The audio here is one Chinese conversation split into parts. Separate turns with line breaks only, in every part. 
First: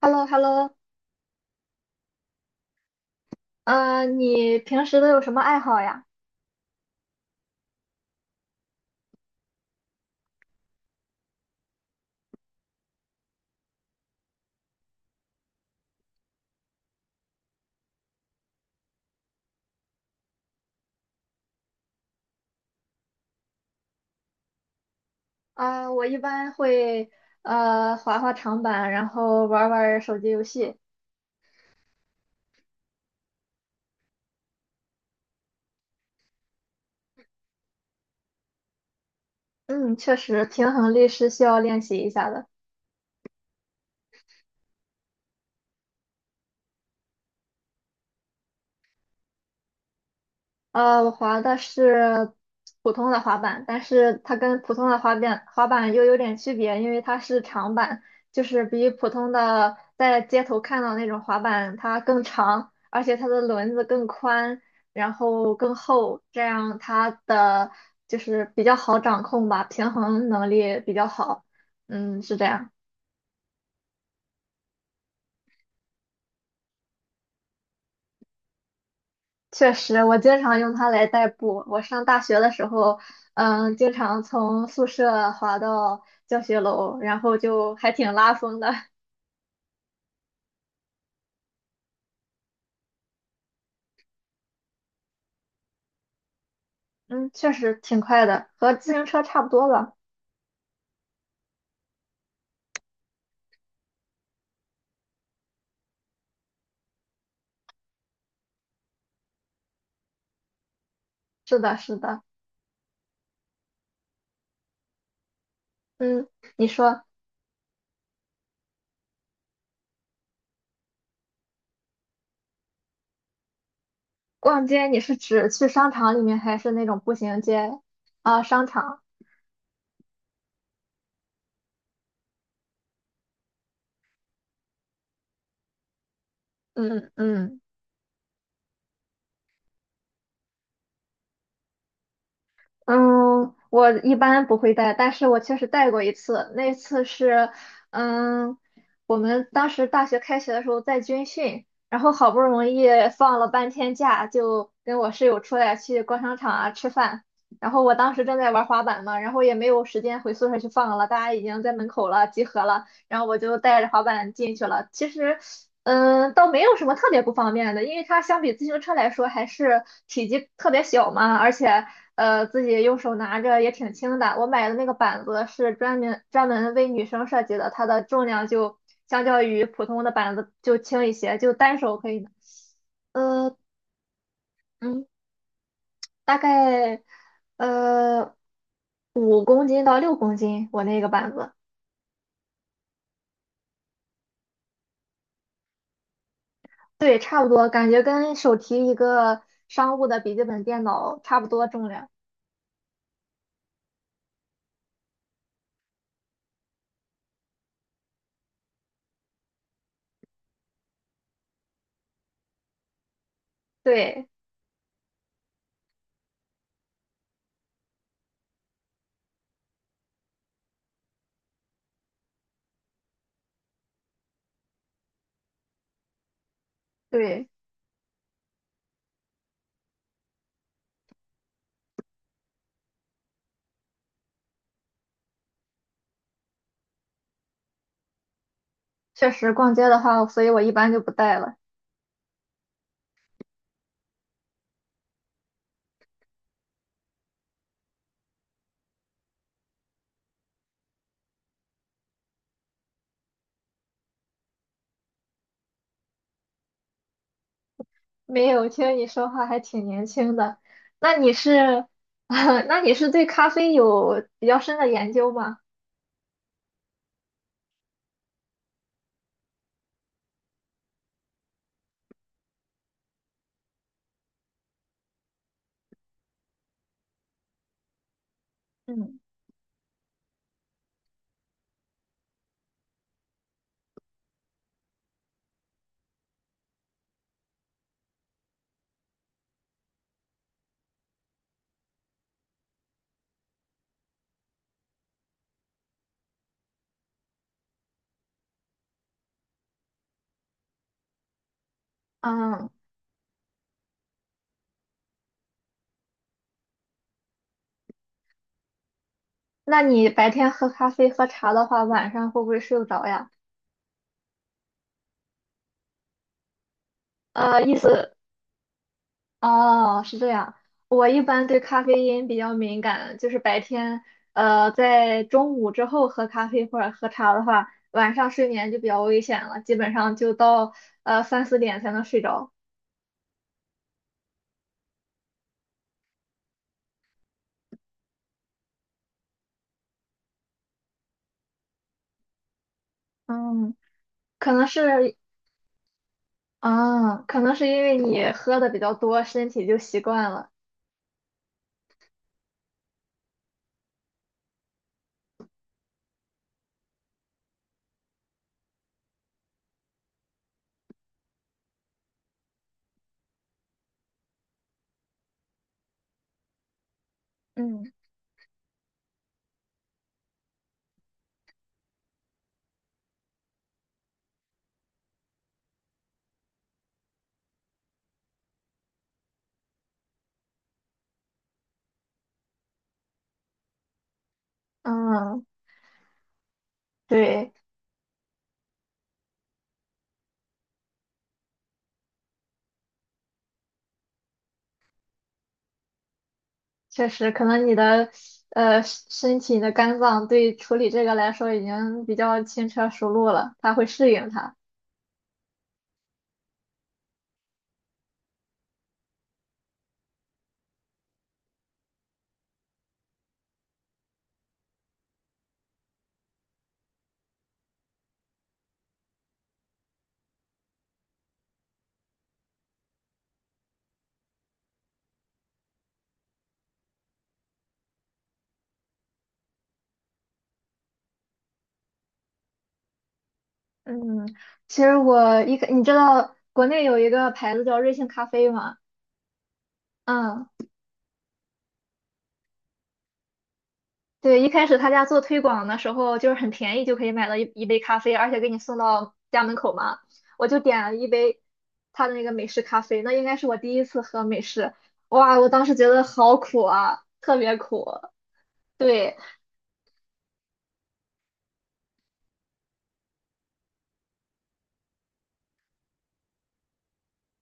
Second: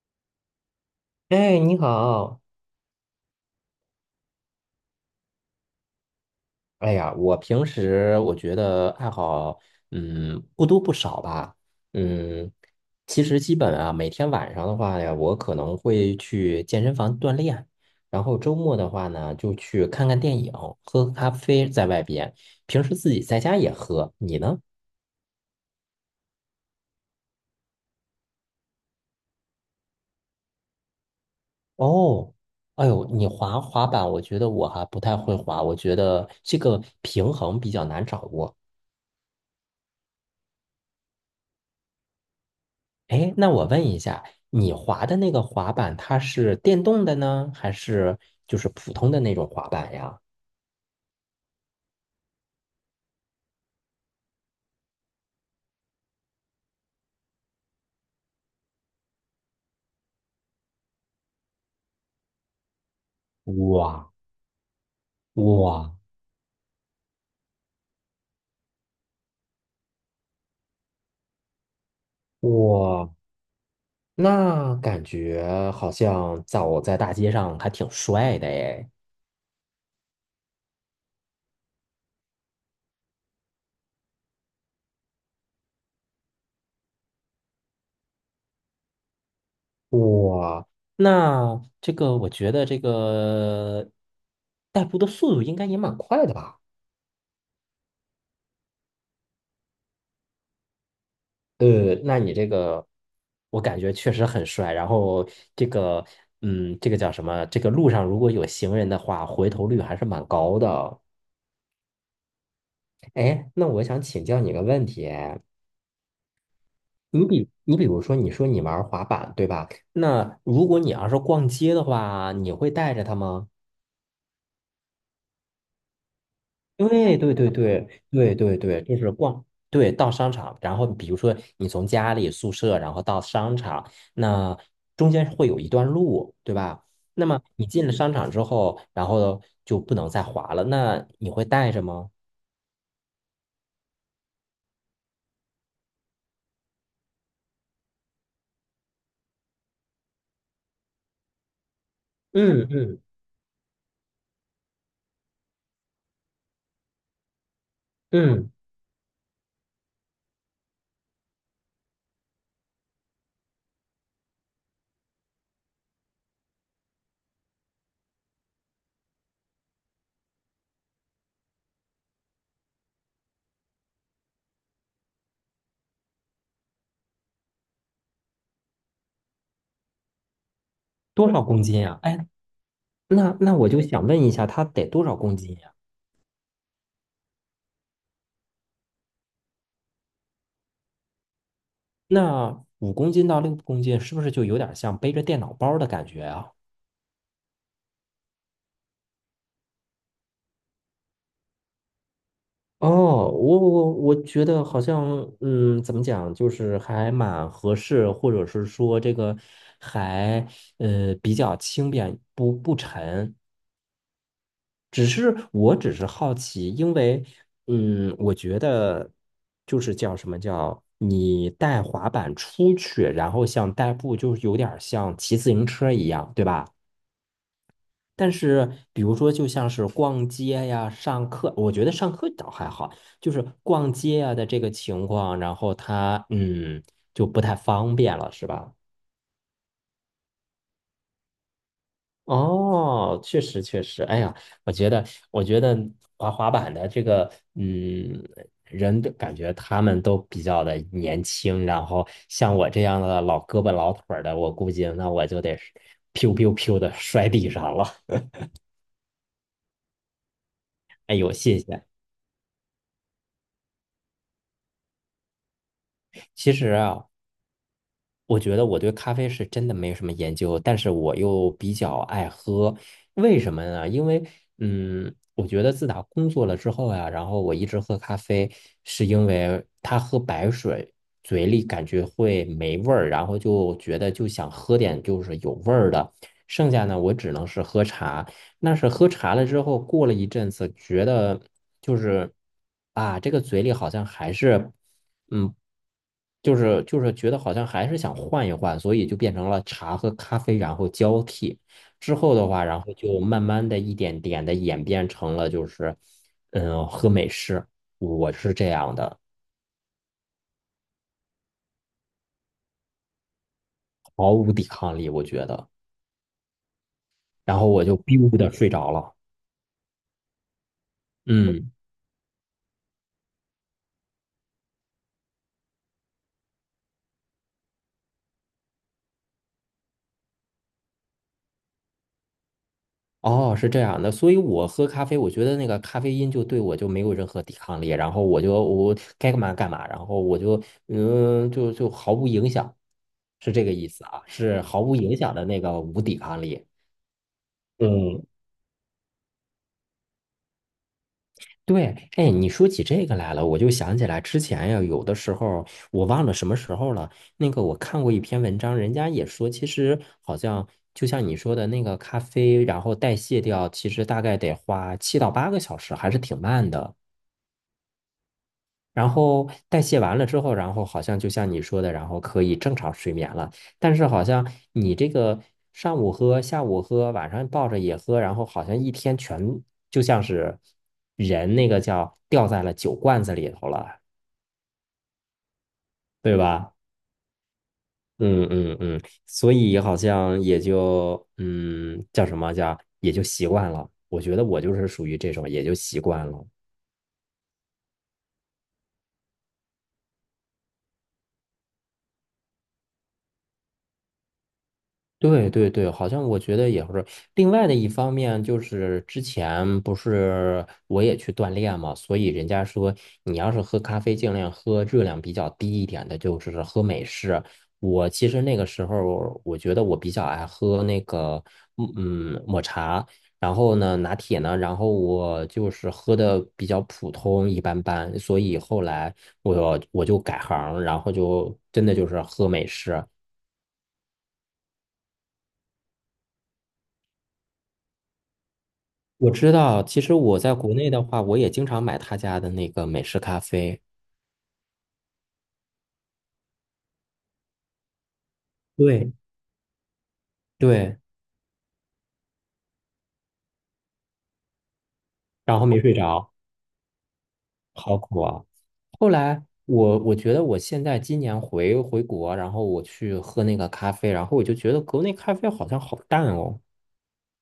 h e l l o h e l l o
哎，你好！
你平时都有什么爱好呀？
哎呀，我平时我觉得爱好，不多不少吧。嗯，其实基本啊，每天晚上的话呀，我可能会去健身房锻炼，然后周末的话呢，就去看看电影，喝咖啡，在外边。平时自己在家也喝。你呢？
啊、我一般会滑滑长板，然后玩儿玩儿手机游戏。
哦，哎呦，你滑滑板，我觉得我还不太会滑，我觉得这个平衡比较难掌握。
嗯，确实，平衡力是需要练习一下的。
哎，那我问一下，你滑的那个滑板，它是电动的呢，还是就是普通的那种滑板呀？
我滑的是普通的滑板，但是它跟普通的滑板又有点区别，因为它是长板，就是比普通的在街头看到那种滑板它更长，而且它的轮子更
哇
宽，然后更
哇
厚，这样它的就是比较好掌控吧，平衡能力比较好。嗯，是这样。
哇！那感觉好像走在大街上还挺帅的哎。
确实，我经常用它来代步。我上大学的时候，经常从宿舍滑到教学楼，然后就还挺拉风的。
哇，那这个我觉得这个代步的速度应该也蛮快的吧？
嗯，确实挺快的，和自行车差不多吧。
那你这个，我感觉确实很帅。然后这个，这个叫什么？这个路上如果有行人的话，回头率还是蛮高的。
是的，是的。
哎，那我想请教你个问题，哎
嗯，你说
你比如说，你说你玩滑板，对吧？那如果你要是逛街的话，你会带着它吗？
逛街，你是指去商场里面，还是那种步
对对
行
对
街
对对
啊？
对
商
对，就
场。
是逛，对，到商场，然后比如说你从家里宿舍，然后到商场，那中间会有一段路，对吧？
嗯
那么
嗯。
你进了商场之后，然后就不能再滑了，那你会带着吗？
嗯，我一般不会带，但是我确实带过一次。那次是，嗯，我们当时大学开学的时候在军训，然后好不容
嗯
易
嗯
放了半天假，就跟我室友出来去逛商场啊吃饭。然后我当时正在
嗯，
玩滑板嘛，然后也没有时间回宿舍去放了，大家已经在门口了，集合了。然后我就带着滑板进去了。其实，倒没有什么特别不方便的，因为它相比自行车来说还是体积特别小嘛，而且自己用手拿着也挺轻的。我买的那个板子是专门专门为女生设计的，它的重量就相较于普通的板子就轻一
多
些，
少
就
公
单
斤
手
呀？
可以
哎，
拿
那
呃
我就想问一下，它得多
嗯，
少公斤呀？
大概呃5公斤到6公斤，我那个板子。
那5公斤到6公斤，是不是就有点像背着电脑包的感觉啊？
对，差不多，感觉跟手提一个商务的笔记本电脑差不多重量。
哦，我觉得好像，怎么讲，就是还蛮合适，或者是说这个还比较轻便，不沉。
对
我只是好奇，因为我觉得就是叫什么叫你带滑板出去，然后像代步，就是有点儿像骑自行车一样，对吧？
对，
但是，比如说，就像是逛街呀、上课，我觉得上课倒还好，就是逛街呀的这个情况，然后他就不太方便了，是吧？
确实逛街的话，所以我一般就不带了。
哦，确实确实，哎呀，我觉得我觉得滑滑板的这个人的感觉他们都比较的年轻，然后像我这样的老胳膊老腿儿的，我估计那我就得是 piu piu piu 的摔地上了。
没有，听你说话还挺年轻的。
哎
那你
呦，谢谢。
是，那你是对咖啡有比较深的研究吗？
其实啊，我觉得我对咖啡是真的没有什么研究，但是我又比较爱喝，为什么呢？因为，我觉得自打工作了之后呀，然后我一直喝咖啡，是
嗯。
因为他喝白水，嘴里感觉会没味儿，然后就觉得就想喝点就是有味儿的，剩下呢我只能是喝茶。那是喝茶了之后，过了一阵子，觉得就是啊，这个嘴里好像还是。嗯，就是觉得好像还是想换一换，所以就变成了茶和咖啡，然后交替。之后的话，
嗯，
然后就慢慢的一点点的演变成了就是，喝美式，我是这样的，
那你白天喝咖啡喝茶的话，晚上会不会睡不着呀？
毫无抵抗力，我觉得。然后
意
我就
思。
biu 的睡着了，
哦，是这样。我一般对
嗯。
咖啡因比较敏感，就是白天，在中午之后喝咖啡或者喝茶的话，晚上睡眠就比较危险了，基本上就到三四点才能睡着。
哦，是这样的，所以我喝咖啡，我觉得那个咖啡因就对我就没有任何抵抗力，然后我就我该干嘛干嘛，然后我就就毫无影响，是这个
嗯，
意思啊，
可
是
能
毫无
是，
影响的那个无抵抗力。
嗯，可能是因为
嗯
你喝的比较多，身体就习惯了。
对，哎，你说起这个来了，我就想起来之前呀，有的时候我忘了什么时候了。那个我看过一篇文章，人家也说，其实好像就像你说的那个咖啡，然后代谢掉，其实大概得花7到8个小时，还是挺慢的。
嗯，
然后代谢完了之后，然后好像就像你说的，然后可以正常睡眠了。但是好像你这个上午喝、下午喝、晚上抱着也喝，然后好像一天全就像是人那个叫掉在了酒罐子里头了，
嗯，
对吧？
对，
嗯嗯嗯，所以好像也就叫什么叫也就习惯了。我觉得我就是属于这种，也就习惯了。
确实，可能你的身体、你的肝脏对处理这个来说已经比较轻车熟路了，它会适应它。
对对对，好像我觉得也是。另外的一方面就是之前不是我也去锻炼嘛，所以人家说你要是喝咖啡，尽量喝热量比较低一点的，就是喝美式。我其实那个时候我觉得我比较爱喝那个嗯抹茶，然后呢拿铁呢，然后我就是喝的比较普通一般般，所以后来我就改行，然后就真的就是喝美式。
嗯，其实我一开，你知道国内有一个牌子叫瑞幸咖啡吗？
我知道，其实我
嗯，
在国内的话，我也经常买他家的那个美式咖啡。
对，一开始他家做推广的时候，就是很便宜就可以买到一杯咖啡，而且给你送
对
到家门口嘛。我就点了
对，
一杯他的那个美式咖啡，那应该是我第一次喝美式，哇，我
然后
当时
没
觉
睡
得
着，
好苦啊，特别苦。
好苦啊！后
对，
来我觉得我现在今年回国，然后我去喝那个咖啡，然后我就觉得国内咖啡好像好淡哦。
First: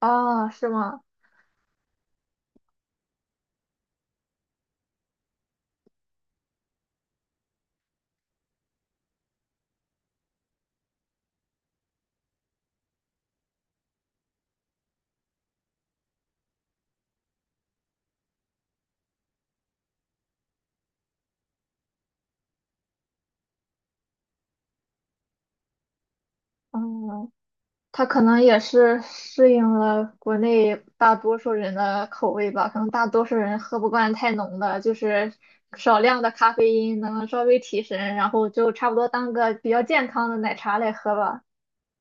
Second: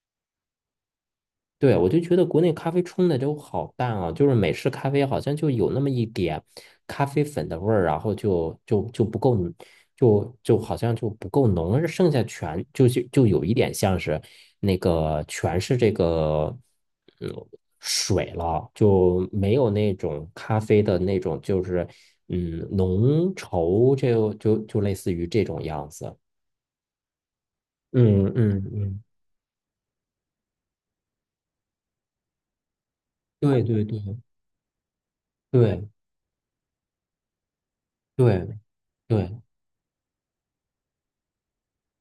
啊，是吗？
对，我就觉得国内咖啡冲的都好淡啊，就是美式咖啡好像就有那么一点咖啡粉的味儿，然后就不够，就好像就不够浓，而剩下全就有一点像是那个全是这个嗯水了，就没有那种咖啡的那种就是浓稠，就类似于这种样子。
嗯，它可
嗯
能也
嗯
是
嗯，
适应了国内大多数人的口味吧，可能大多数人
对
喝
对
不
对
惯太浓的，就是
对
少量的咖啡因能稍微提神，然后
对。
就差不多当
对
个比较健康的奶茶来喝吧。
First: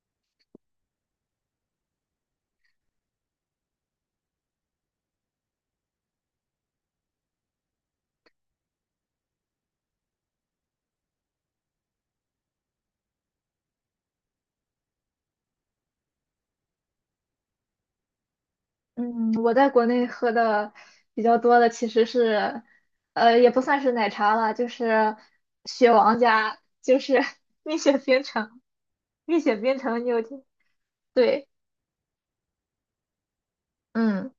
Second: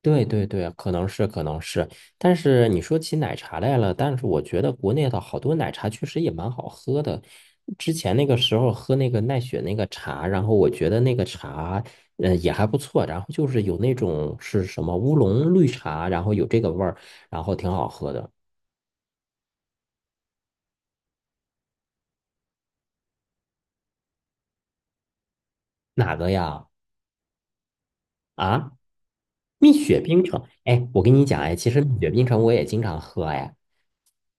对对对，可能是可能是，但是你说起奶茶来了，但是我觉得国内的好多奶茶确实也蛮好喝的。之前那个时候喝那个奈雪那个茶，然后我觉得那个茶，也还不错。然后就是有那种是什么乌龙绿茶，然后有这个味儿，然后挺好喝的。
嗯，我在国内喝的比较多的其实是，也不算是奶茶了，就是雪
哪
王
个
家，
呀？
就是 蜜雪冰城，
啊，
蜜雪
蜜
冰
雪
城你有
冰
听？
城。哎，我跟你讲，
对，
哎，其实蜜雪冰城我也经常喝，哎。
嗯，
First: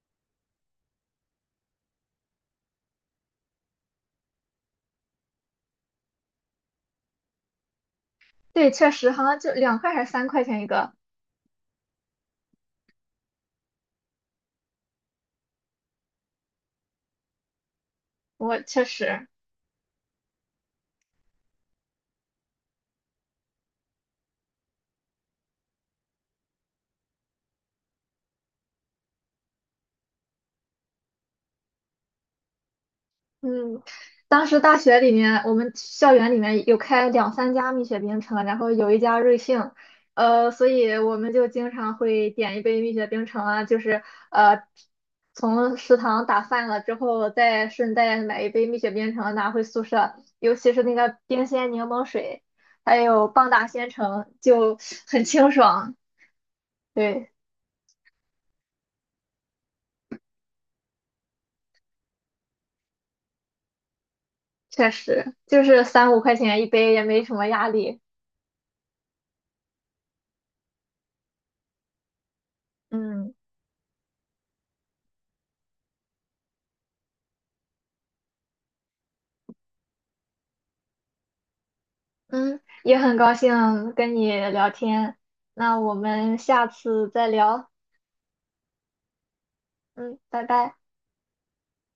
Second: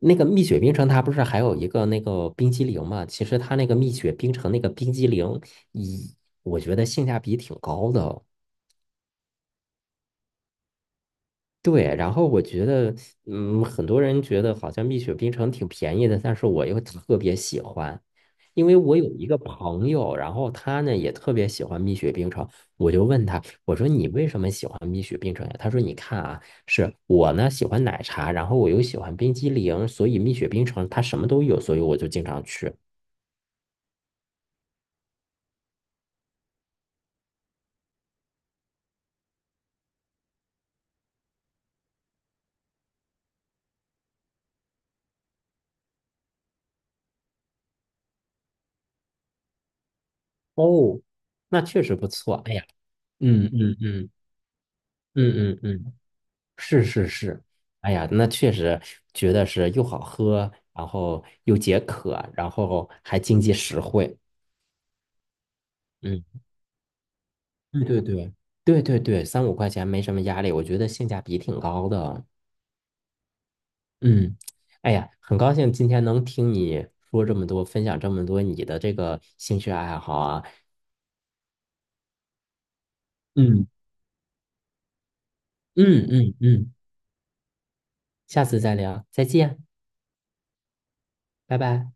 那个蜜雪冰城，它不是还有一个那个冰激凌嘛？其实它那个蜜雪冰城那个冰激凌，以我觉得性价比挺高的哦。
对，确实好像就2块还是3块钱一个。
对，然后我觉得，很多人觉得好像蜜雪冰城挺便宜的，但是我又特别喜欢，
我
因为
确
我有一
实，
个朋友，然后他呢也特别喜欢蜜雪冰城，我就问他，我说你为什么喜欢蜜雪冰城呀？他说你看啊，是我呢喜欢奶茶，然后我又喜欢冰激凌，所以蜜雪冰城它什么都有，所以我就经常去。
嗯，当时大学里面，我们校园里面有开两三家蜜雪冰城，然后有一家瑞幸，所以我们就经常会点一杯蜜雪冰城啊，就是呃，从食堂打饭了之后，再顺带买一杯蜜雪冰城拿回宿舍，尤其是那
哦，
个冰
那
鲜
确
柠
实
檬
不错。
水，
哎呀，
还有
嗯
棒打
嗯
鲜
嗯
橙，就 很清
嗯嗯
爽。
嗯，是是
对，
是。哎呀，那确实觉得是又好喝，然后又解渴，然后还经济实惠。
确实，就是三五
嗯，
块钱一杯，也没什么压
对
力。
对对对对对，三五块钱没什么压力，我觉得性价比挺高的。
嗯。
嗯，哎呀，很高兴今天能听你说这么多，分享这么多你的这个兴趣爱好啊。
嗯，也很高
嗯
兴跟你聊天，那我
嗯嗯
们下
嗯，
次再聊。
下次再聊，再见，
嗯，拜拜。
拜拜。